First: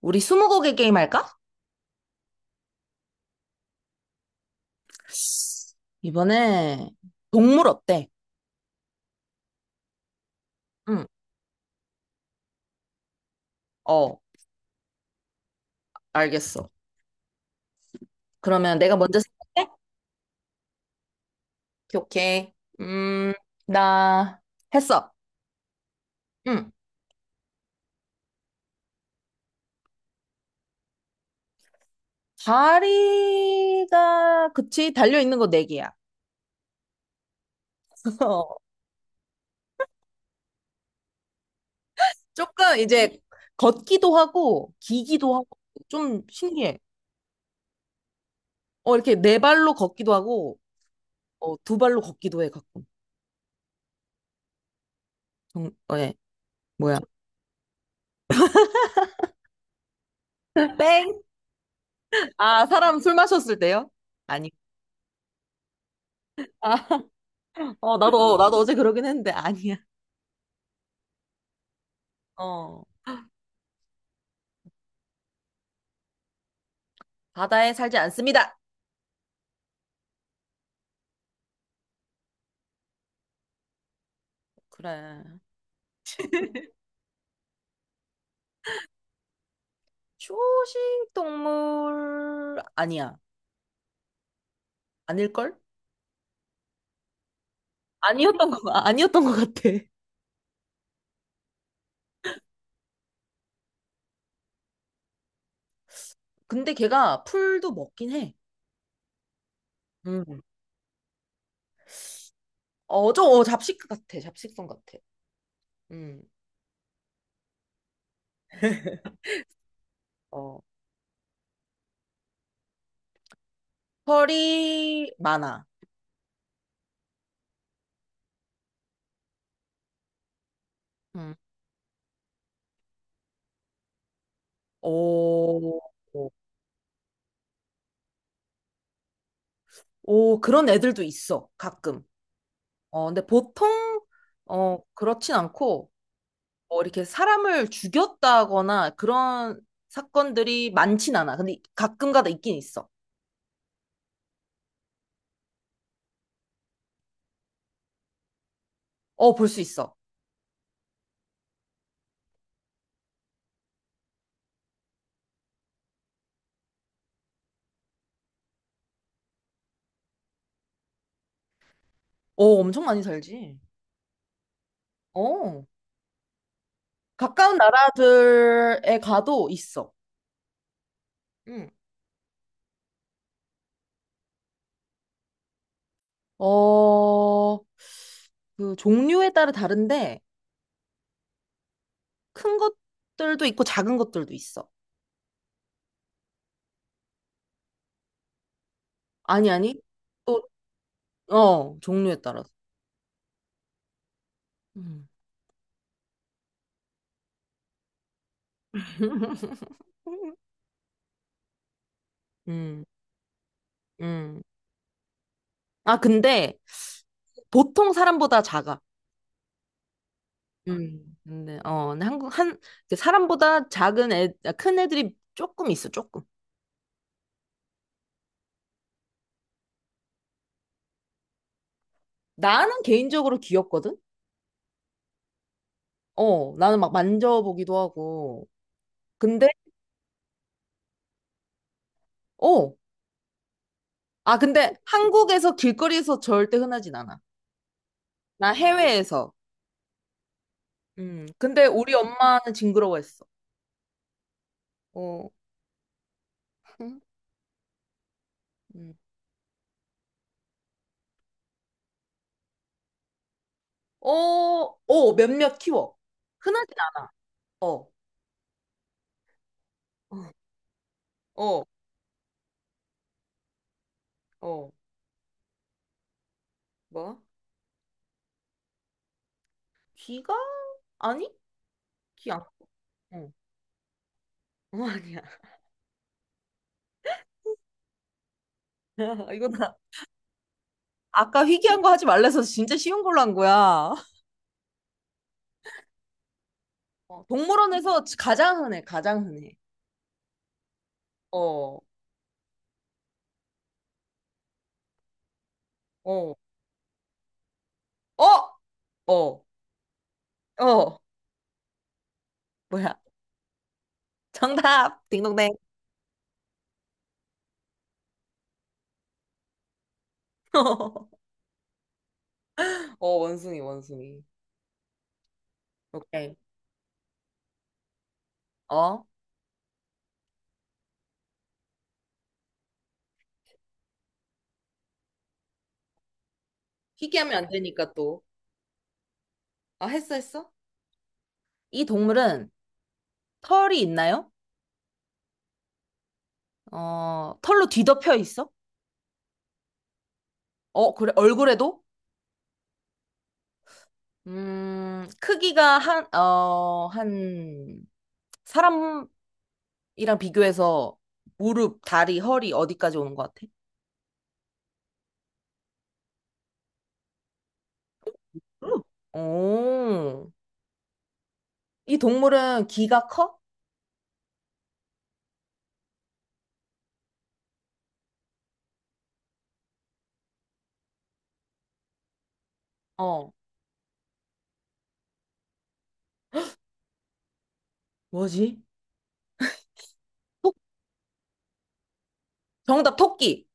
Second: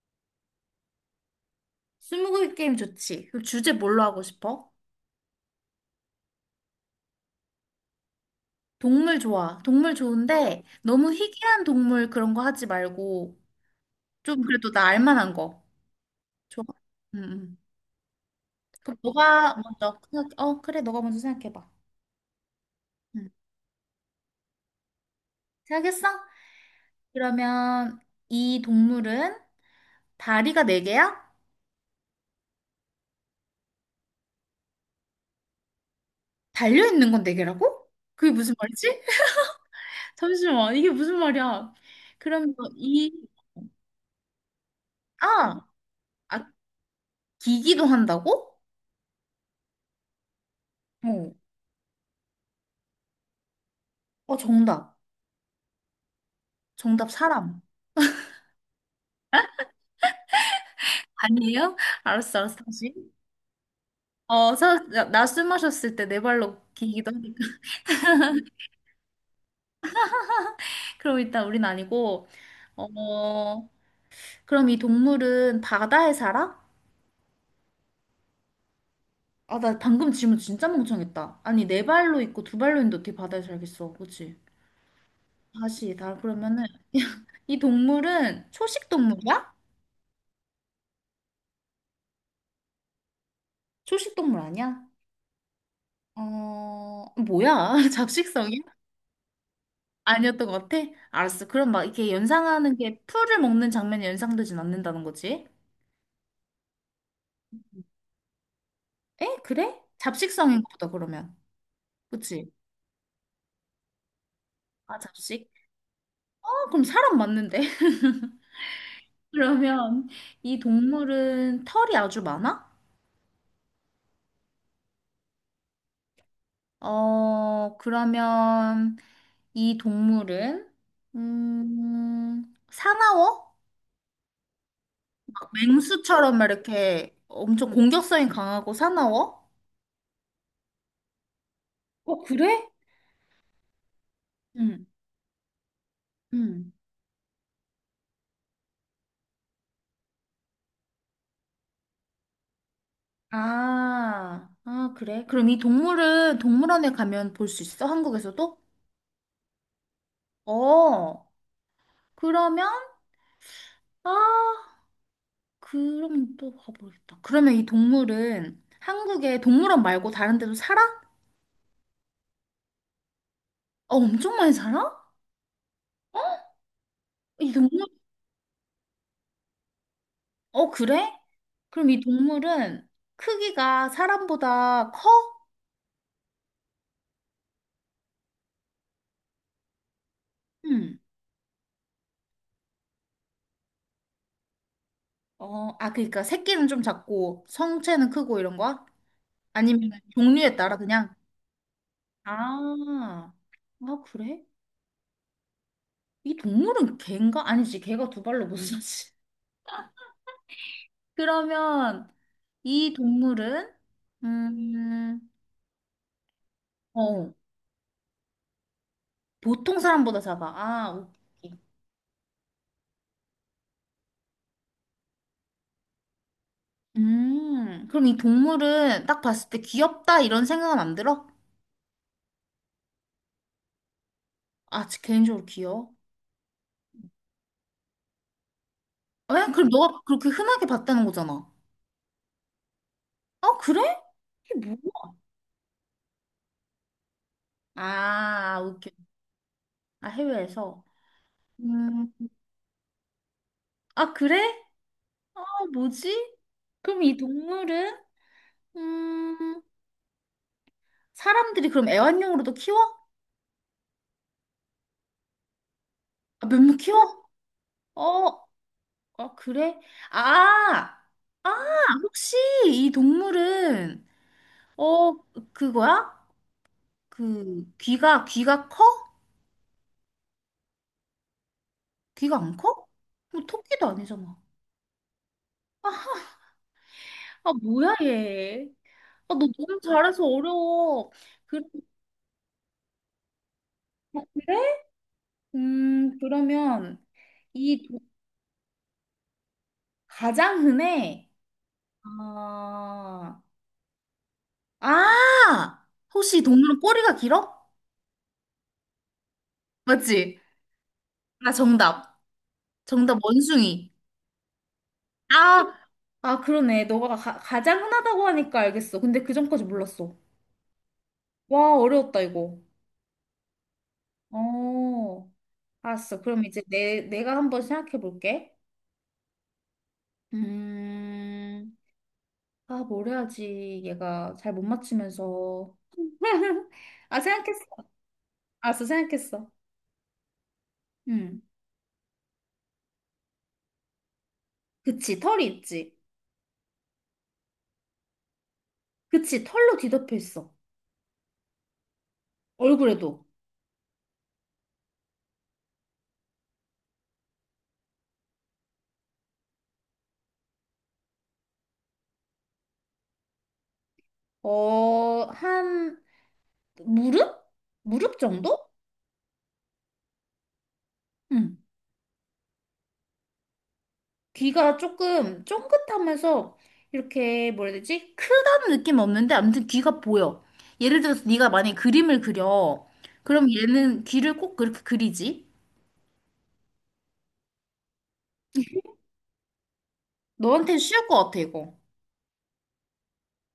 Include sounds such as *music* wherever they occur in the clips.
우리 스무고개 게임 할까? 스무고개 게임 좋지. 그럼 주제 뭘로 하고 싶어? 이번에 동물 어때? 동물 좋아. 동물 좋은데 응. 너무 희귀한 동물 그런 거 하지 말고 어, 좀 그래도 나 알만한 거. 좋아. 알겠어. 응, 응. 그러면 내가 그럼 먼저 너가 생각해? 먼저 생각, 그래. 너가 먼저 생각해봐. 오케이. 오케이. 응. 음, 나 했어. 생각했어? 응. 그러면 이 동물은 다리가 네 개야? 다리가 그치 달려 있는 거 네 개야. 달려 있는 건 네 개라고? *laughs* 그게 무슨 어, 말이지? *laughs* 잠시만. 이게 무슨 말이야? 그럼 조금 이, 이제 어, 걷기도 하고 기기도 하고 아, 좀 아, 신기해. 기기도 한다고? 이렇게 네 발로 걷기도 하고 어. 두 발로 걷기도 해 가끔. 어, 정답. 예. 뭐야? 정답 사람. 땡? 아니에요? 알았어, 알았어, 아, 다시. 사람 술 마셨을 때요? 아니. 어, 사, 나 숨 마셨을 때 네 발로 아, 기기도 하니까. 나도, 어제 그러긴 했는데, 아니야. *laughs* 그럼 일단 우린 아니고, 어, 어, 그럼 이 동물은 바다에 살아? 바다에 살지 않습니다. 아, 나 방금 질문 진짜 멍청했다. 아니, 네 발로 있고 두 발로 있는데 어떻게 바다에 살겠어? 그치? 그래. 다시, 나 그러면은, *laughs* 이 동물은 초식 동물이야? 초식 동물 아니야. 초식 동물 아니야? 아닐걸? 어, 뭐야? *laughs* 잡식성이야? 아니었던 것 같아. 아니었던 것 같아? 알았어. 그럼 막 이렇게 연상하는 게 풀을 먹는 장면이 연상되진 않는다는 거지? 근데 걔가 풀도 먹긴 해. 에? 그래? 음. 잡식성인가 보다, 그러면. 그치? 잡식 같아. 잡식성 같아. 아, 잡식? 음. 어, 그럼 사람 맞는데? *laughs* *laughs* 그러면 이 어. 동물은 털이 아주 많아? 털이 많아. 어, 그러면 이 동물은, 음. 사나워? 막 오, 맹수처럼 막 이렇게 엄청 공격성이 강하고 사나워? 오, 그런 애들도 있어. 가끔. 어, 그래? 근데 보통, 응. 그렇진 않고, 응. 뭐 이렇게 사람을 죽였다거나 그런 사건들이 많진 않아. 근데 가끔가다 있긴 있어. 아, 아, 그래? 그럼 이 동물은 동물원에 가면 볼 수 있어? 한국에서도? 어, 볼 수 있어. 어, 그러면, 아, 그럼 또 가보겠다. 그러면 이 동물은 한국에 동물원 말고 다른 데도 살아? 어, 엄청 많이 살지. 어, 엄청 많이 살아? 어, 이 가까운 동물, 나라들에 가도 있어. 어, 그래? 응. 그럼 이 동물은 크기가 사람보다 커? 어, 그 종류에 따라 다른데 응. 큰 것들도 있고 작은 것들도 있어. 어, 아, 그러니까 새끼는 좀 작고 성체는 크고 이런 거야? 아니, 아니. 아니면 또, 종류에 따라 그냥? 종류에 따라서. 아, 아, 그래? 음. 이 동물은 개인가? 아니지, 개가 두 발로 못 서지. *laughs* *laughs* 그러면 음, 이 동물은 음. 음, 아, 근데 어, 보통 사람보다 작아. 보통 사람보다 작아. 아, 근데, 오케이. 어, 근데 한국, 그 사람보다 큰 애들이 조금 있어, 조금. 그럼 이 동물은 딱 봤을 때 귀엽다 이런 생각은 안 들어? 나는 개인적으로 귀엽거든? 아, 저 개인적으로 귀여워. 나는 막 만져보기도 하고. 왜? 근데, 그럼 너가 그렇게 흔하게 봤다는 거잖아. 어, 아, 그래? 아, 이게 근데 뭐야? 한국에서 길거리에서 절대 흔하진 않아. 나 아, 오케이. 해외에서. 아, 해외에서. 근데 우리 음, 엄마는 징그러워했어. 아, 그래? 어, 아, 뭐지? 응? 그럼 이 동물은? 음. 음, 사람들이 그럼 애완용으로도 키워? 어, 어, 몇몇 키워. 아, 흔하진 몇몇 않아. 키워? 어, 어, 그래? 아, 아, 어, 혹시 이 동물은, 어, 어, 그거야? 뭐? 그, 귀가, 귀가 커? 귀가? 아니? 귀 귀가 안, 안 커? 어, 뭐, 토끼도 아니잖아. 어, 아니야. 아, 뭐야, 얘. *laughs* 아, 너 이건 너무 잘해서 어려워. 아까 그, 희귀한 거 하지 말래서 진짜 쉬운 걸로 한 거야. 그래? 그러면, 이 도- 동물원에서 가장 흔해, 가장 흔해. 가장 흔해, 어, 아, 아! 어, 혹시 이 동물은 꼬리가 길어? 어, 어, 맞지? 어, 아, 정답. 뭐야. 정답, 원숭이. 정답! 딩동댕. 아, 아, 그러네. 너가 가, 가장 흔하다고 하니까 알겠어. 근데 그 전까지 몰랐어. *laughs* 와, 어려웠다, 이거. 어, 원숭이, 원숭이. 어, 알았어. 오케이. 그럼 이제 내, 내가 한번 생각해 볼게. 어? 음, 아, 뭘 해야지. 얘가 잘 못 맞추면서. *laughs* 아, 희귀하면 안 생각했어. 되니까 또. 알았어, 생각했어. 아, 했어, 했어? 음, 이 동물은 털이 있나요? 그치. 털이 있지. 털로 뒤덮여 있어? 그치. 털로 뒤덮여 있어. 어, 그래, 얼굴에도? 얼굴에도. 크기가 한 사람 이랑 비교해서 무릎, 다리, 허리 어디까지 오는 것 같아? 어, 한, 무릎? 무릎 정도? 응. 오, 응. 이 동물은 귀가 커? 귀가 조금 쫑긋하면서 이렇게 뭐라 해야 되지? 크다는 느낌 은 없는데 아무튼 귀가 보여. 예를 들어서 네가 만약에 그림을 그려. 어, 그럼 얘는 귀를 꼭 그렇게 그리지? 뭐지? 토, 너한테는 쉬울 것 같아, 이거. 정답, 토끼.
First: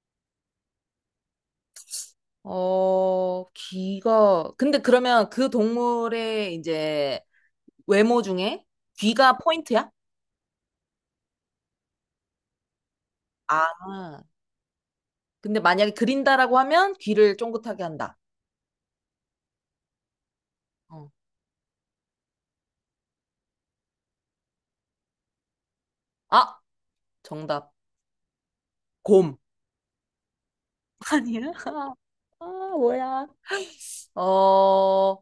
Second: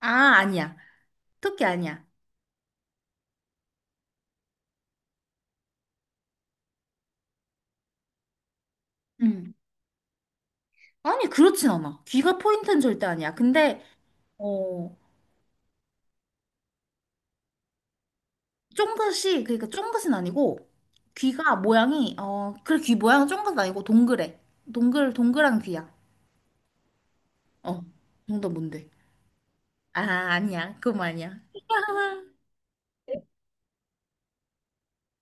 아, 아니야. 토끼 아니야. 근데 그러면 그 동물의 이제 외모 중에 귀가 음. 포인트야? 아니, 그렇진 않아. 귀가 포인트는 절대 아니야. 아, 근데 어, 근데 만약에 그린다라고 하면 귀를 쫑긋하게 한다. 쫑긋이 그러니까 쫑긋은 아니고 어. 귀가 모양이 어, 그래 귀 모양은 쫑긋 아니고 동그래. 동글 동글한 귀야. 아, 정답, 어. 정답 뭔데? 곰. 아, 아니야. 그건 *laughs* 아니야. 아니야? *laughs* 아, 뭐야? 어,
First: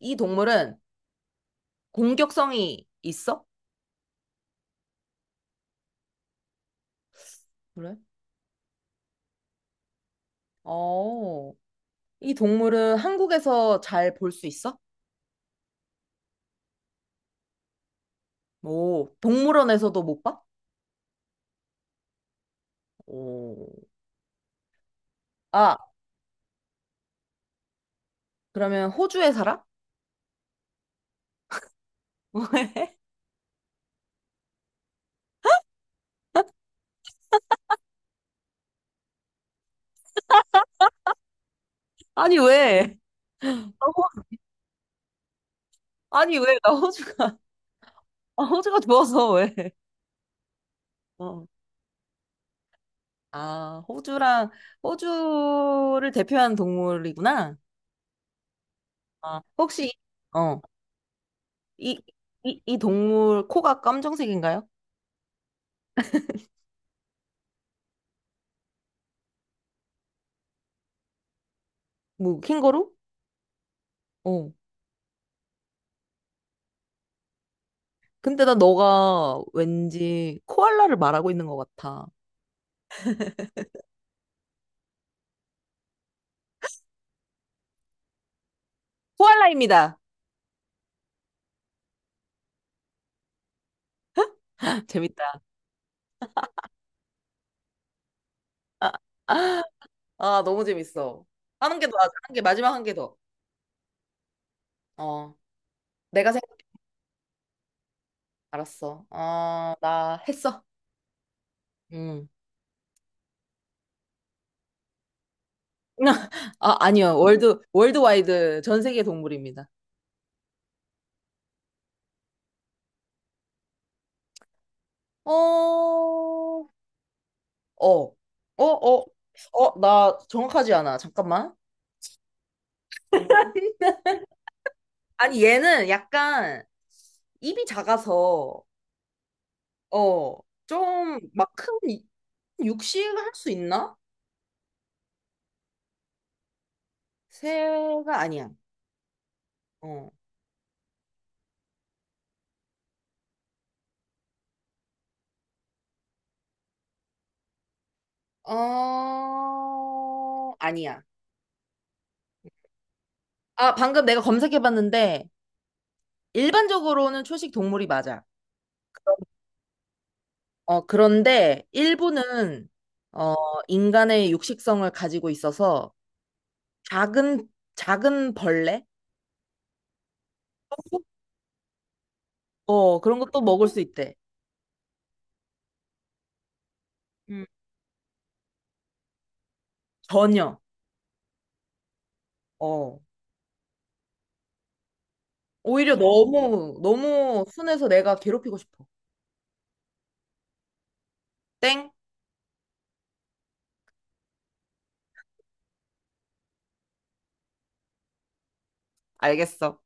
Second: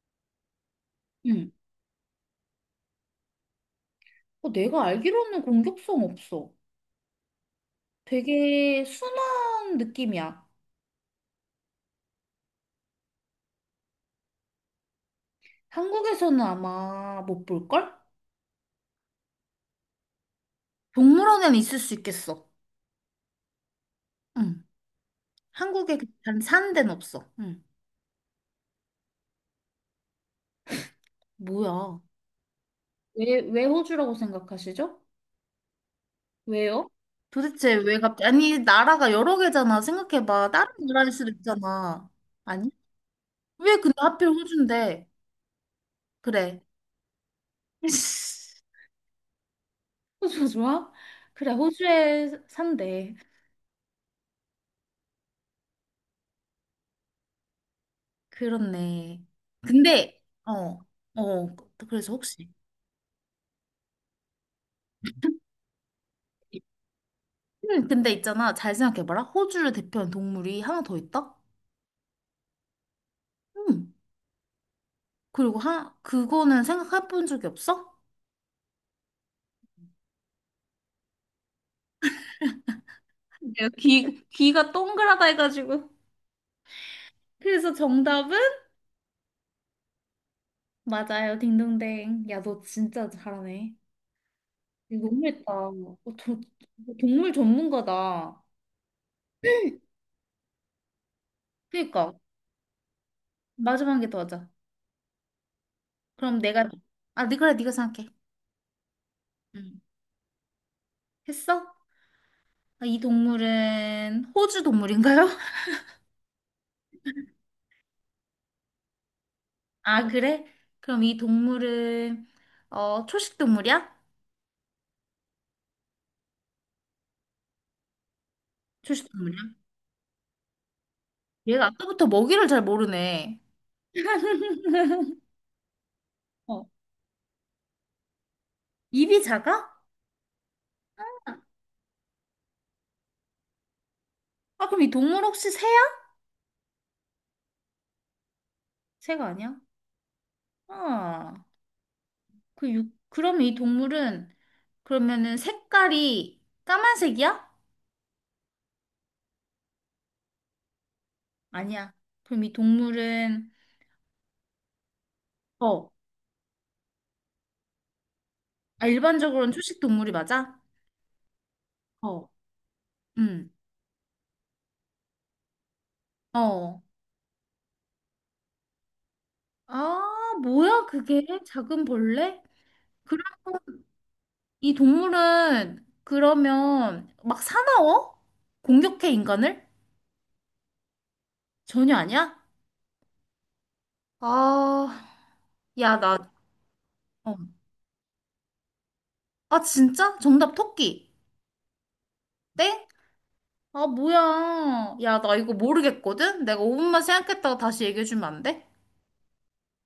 이 동물은 응. 공격성이 있어? 어, 내가 알기로는 공격성 없어. 그래? 되게 순한 느낌이야. 어, 이 동물은 한국에서 잘 볼 수 있어? 한국에서는 아마 못 볼걸? 오, 동물원에서도 못 봐? 동물원에는 있을 수 있겠어. 오. 응. 아, 한국에 그 단 사는 데는 없어. 응. 그러면 호주에 살아? 뭐야. *laughs* 왜? 왜, 왜 호주라고 생각하시죠? 왜요? 도대체 왜 갑자기, 아니, 나라가 여러 개잖아. 생각해봐. 다른 나라일 수도 있잖아. 아니, 아니? 왜? 어, 왜 근데 호- 하필 호주인데? 아니, 왜? 그래. 나 호주가, *laughs* 아, *laughs* 호주가 좋아서 왜? 호주 좋아? 어. 그래, 호주에 산대. 아, 호주를 대표하는 동물이구나. 그렇네. 아, 혹시, 근데, 어, 어, 어, 이, 그래서 혹시. 이 동물 코가 검정색인가요? 근데 있잖아, 잘 생각해봐라. 호주를 대표하는 동물이 하나 더 있다? 뭐, 캥거루? 응. 어. 그리고 하, 그거는 생각해본 적이 없어? 근데 나 너가 왠지 코알라를 말하고 있는 것 같아. 내가 귀, 귀가 동그랗다 해가지고. 그래서 정답은? 코알라입니다. 맞아요, 딩동댕. 야, 너 진짜 잘하네. *laughs* 이거 너무 재밌다. 했다. 어, 저- 동물 전문가다. 아, 너무 재밌어. 하는 게 더, 하자. 그니까, 하는 게 마지막 한 개 더. 마지막에 더 하자. 어, 내가 그럼 생각 내가 아, 네, 그래, 네가 생각해. 알았어. 응. 나 했어. 했어? 음. 아, 이 동물은 호주 동물인가요? *laughs* *laughs* 아, 아니요. 월드와이드 전 세계 동물입니다. 아, 그래? 그럼 이 동물은 초식 동물이야? 어, 어, 어, 어, 초식 동물이야? 나 정확하지 않아. 잠깐만. 얘가 아까부터 먹이를 잘 모르네. *laughs* 아니, 얘는 약간 어. 입이 작아서, 입이 작아? 어, 좀 막 큰 육식을 할 수 있나? 아, 그럼 이 동물 혹시 새야? 새가 아니야. 새가 아니야? 어. 아, 그 육, 그럼 이 동물은 그러면은 색깔이 까만색이야? 어, 아니야. 아니야. 그럼 이 동물은 아, 방금 내가 검색해봤는데, 어, 일반적으로는 초식 동물이 맞아. 아, 일반적으로는 초식 동물이 맞아? 그런데 어. 일부는, 어, 음. 인간의 육식성을 가지고 있어서, 어. 작은, 작은 벌레? 아, 뭐야, 그게? 작은 벌레? 그런 것도 먹을 그러면 수 있대. 이 동물은 그러면 막 음. 사나워? 공격해, 인간을? 전혀. 전혀 아니야? 어. 아, 오히려 야, 나, 너무, 어. 너무 순해서 내가 괴롭히고 싶어. 아, 진짜? 정답 토끼. 땡? 땡? 아, 뭐야. 야, 나 이거 모르겠거든? 내가 5분만 생각했다가 다시 얘기해주면 안 돼? 알겠어.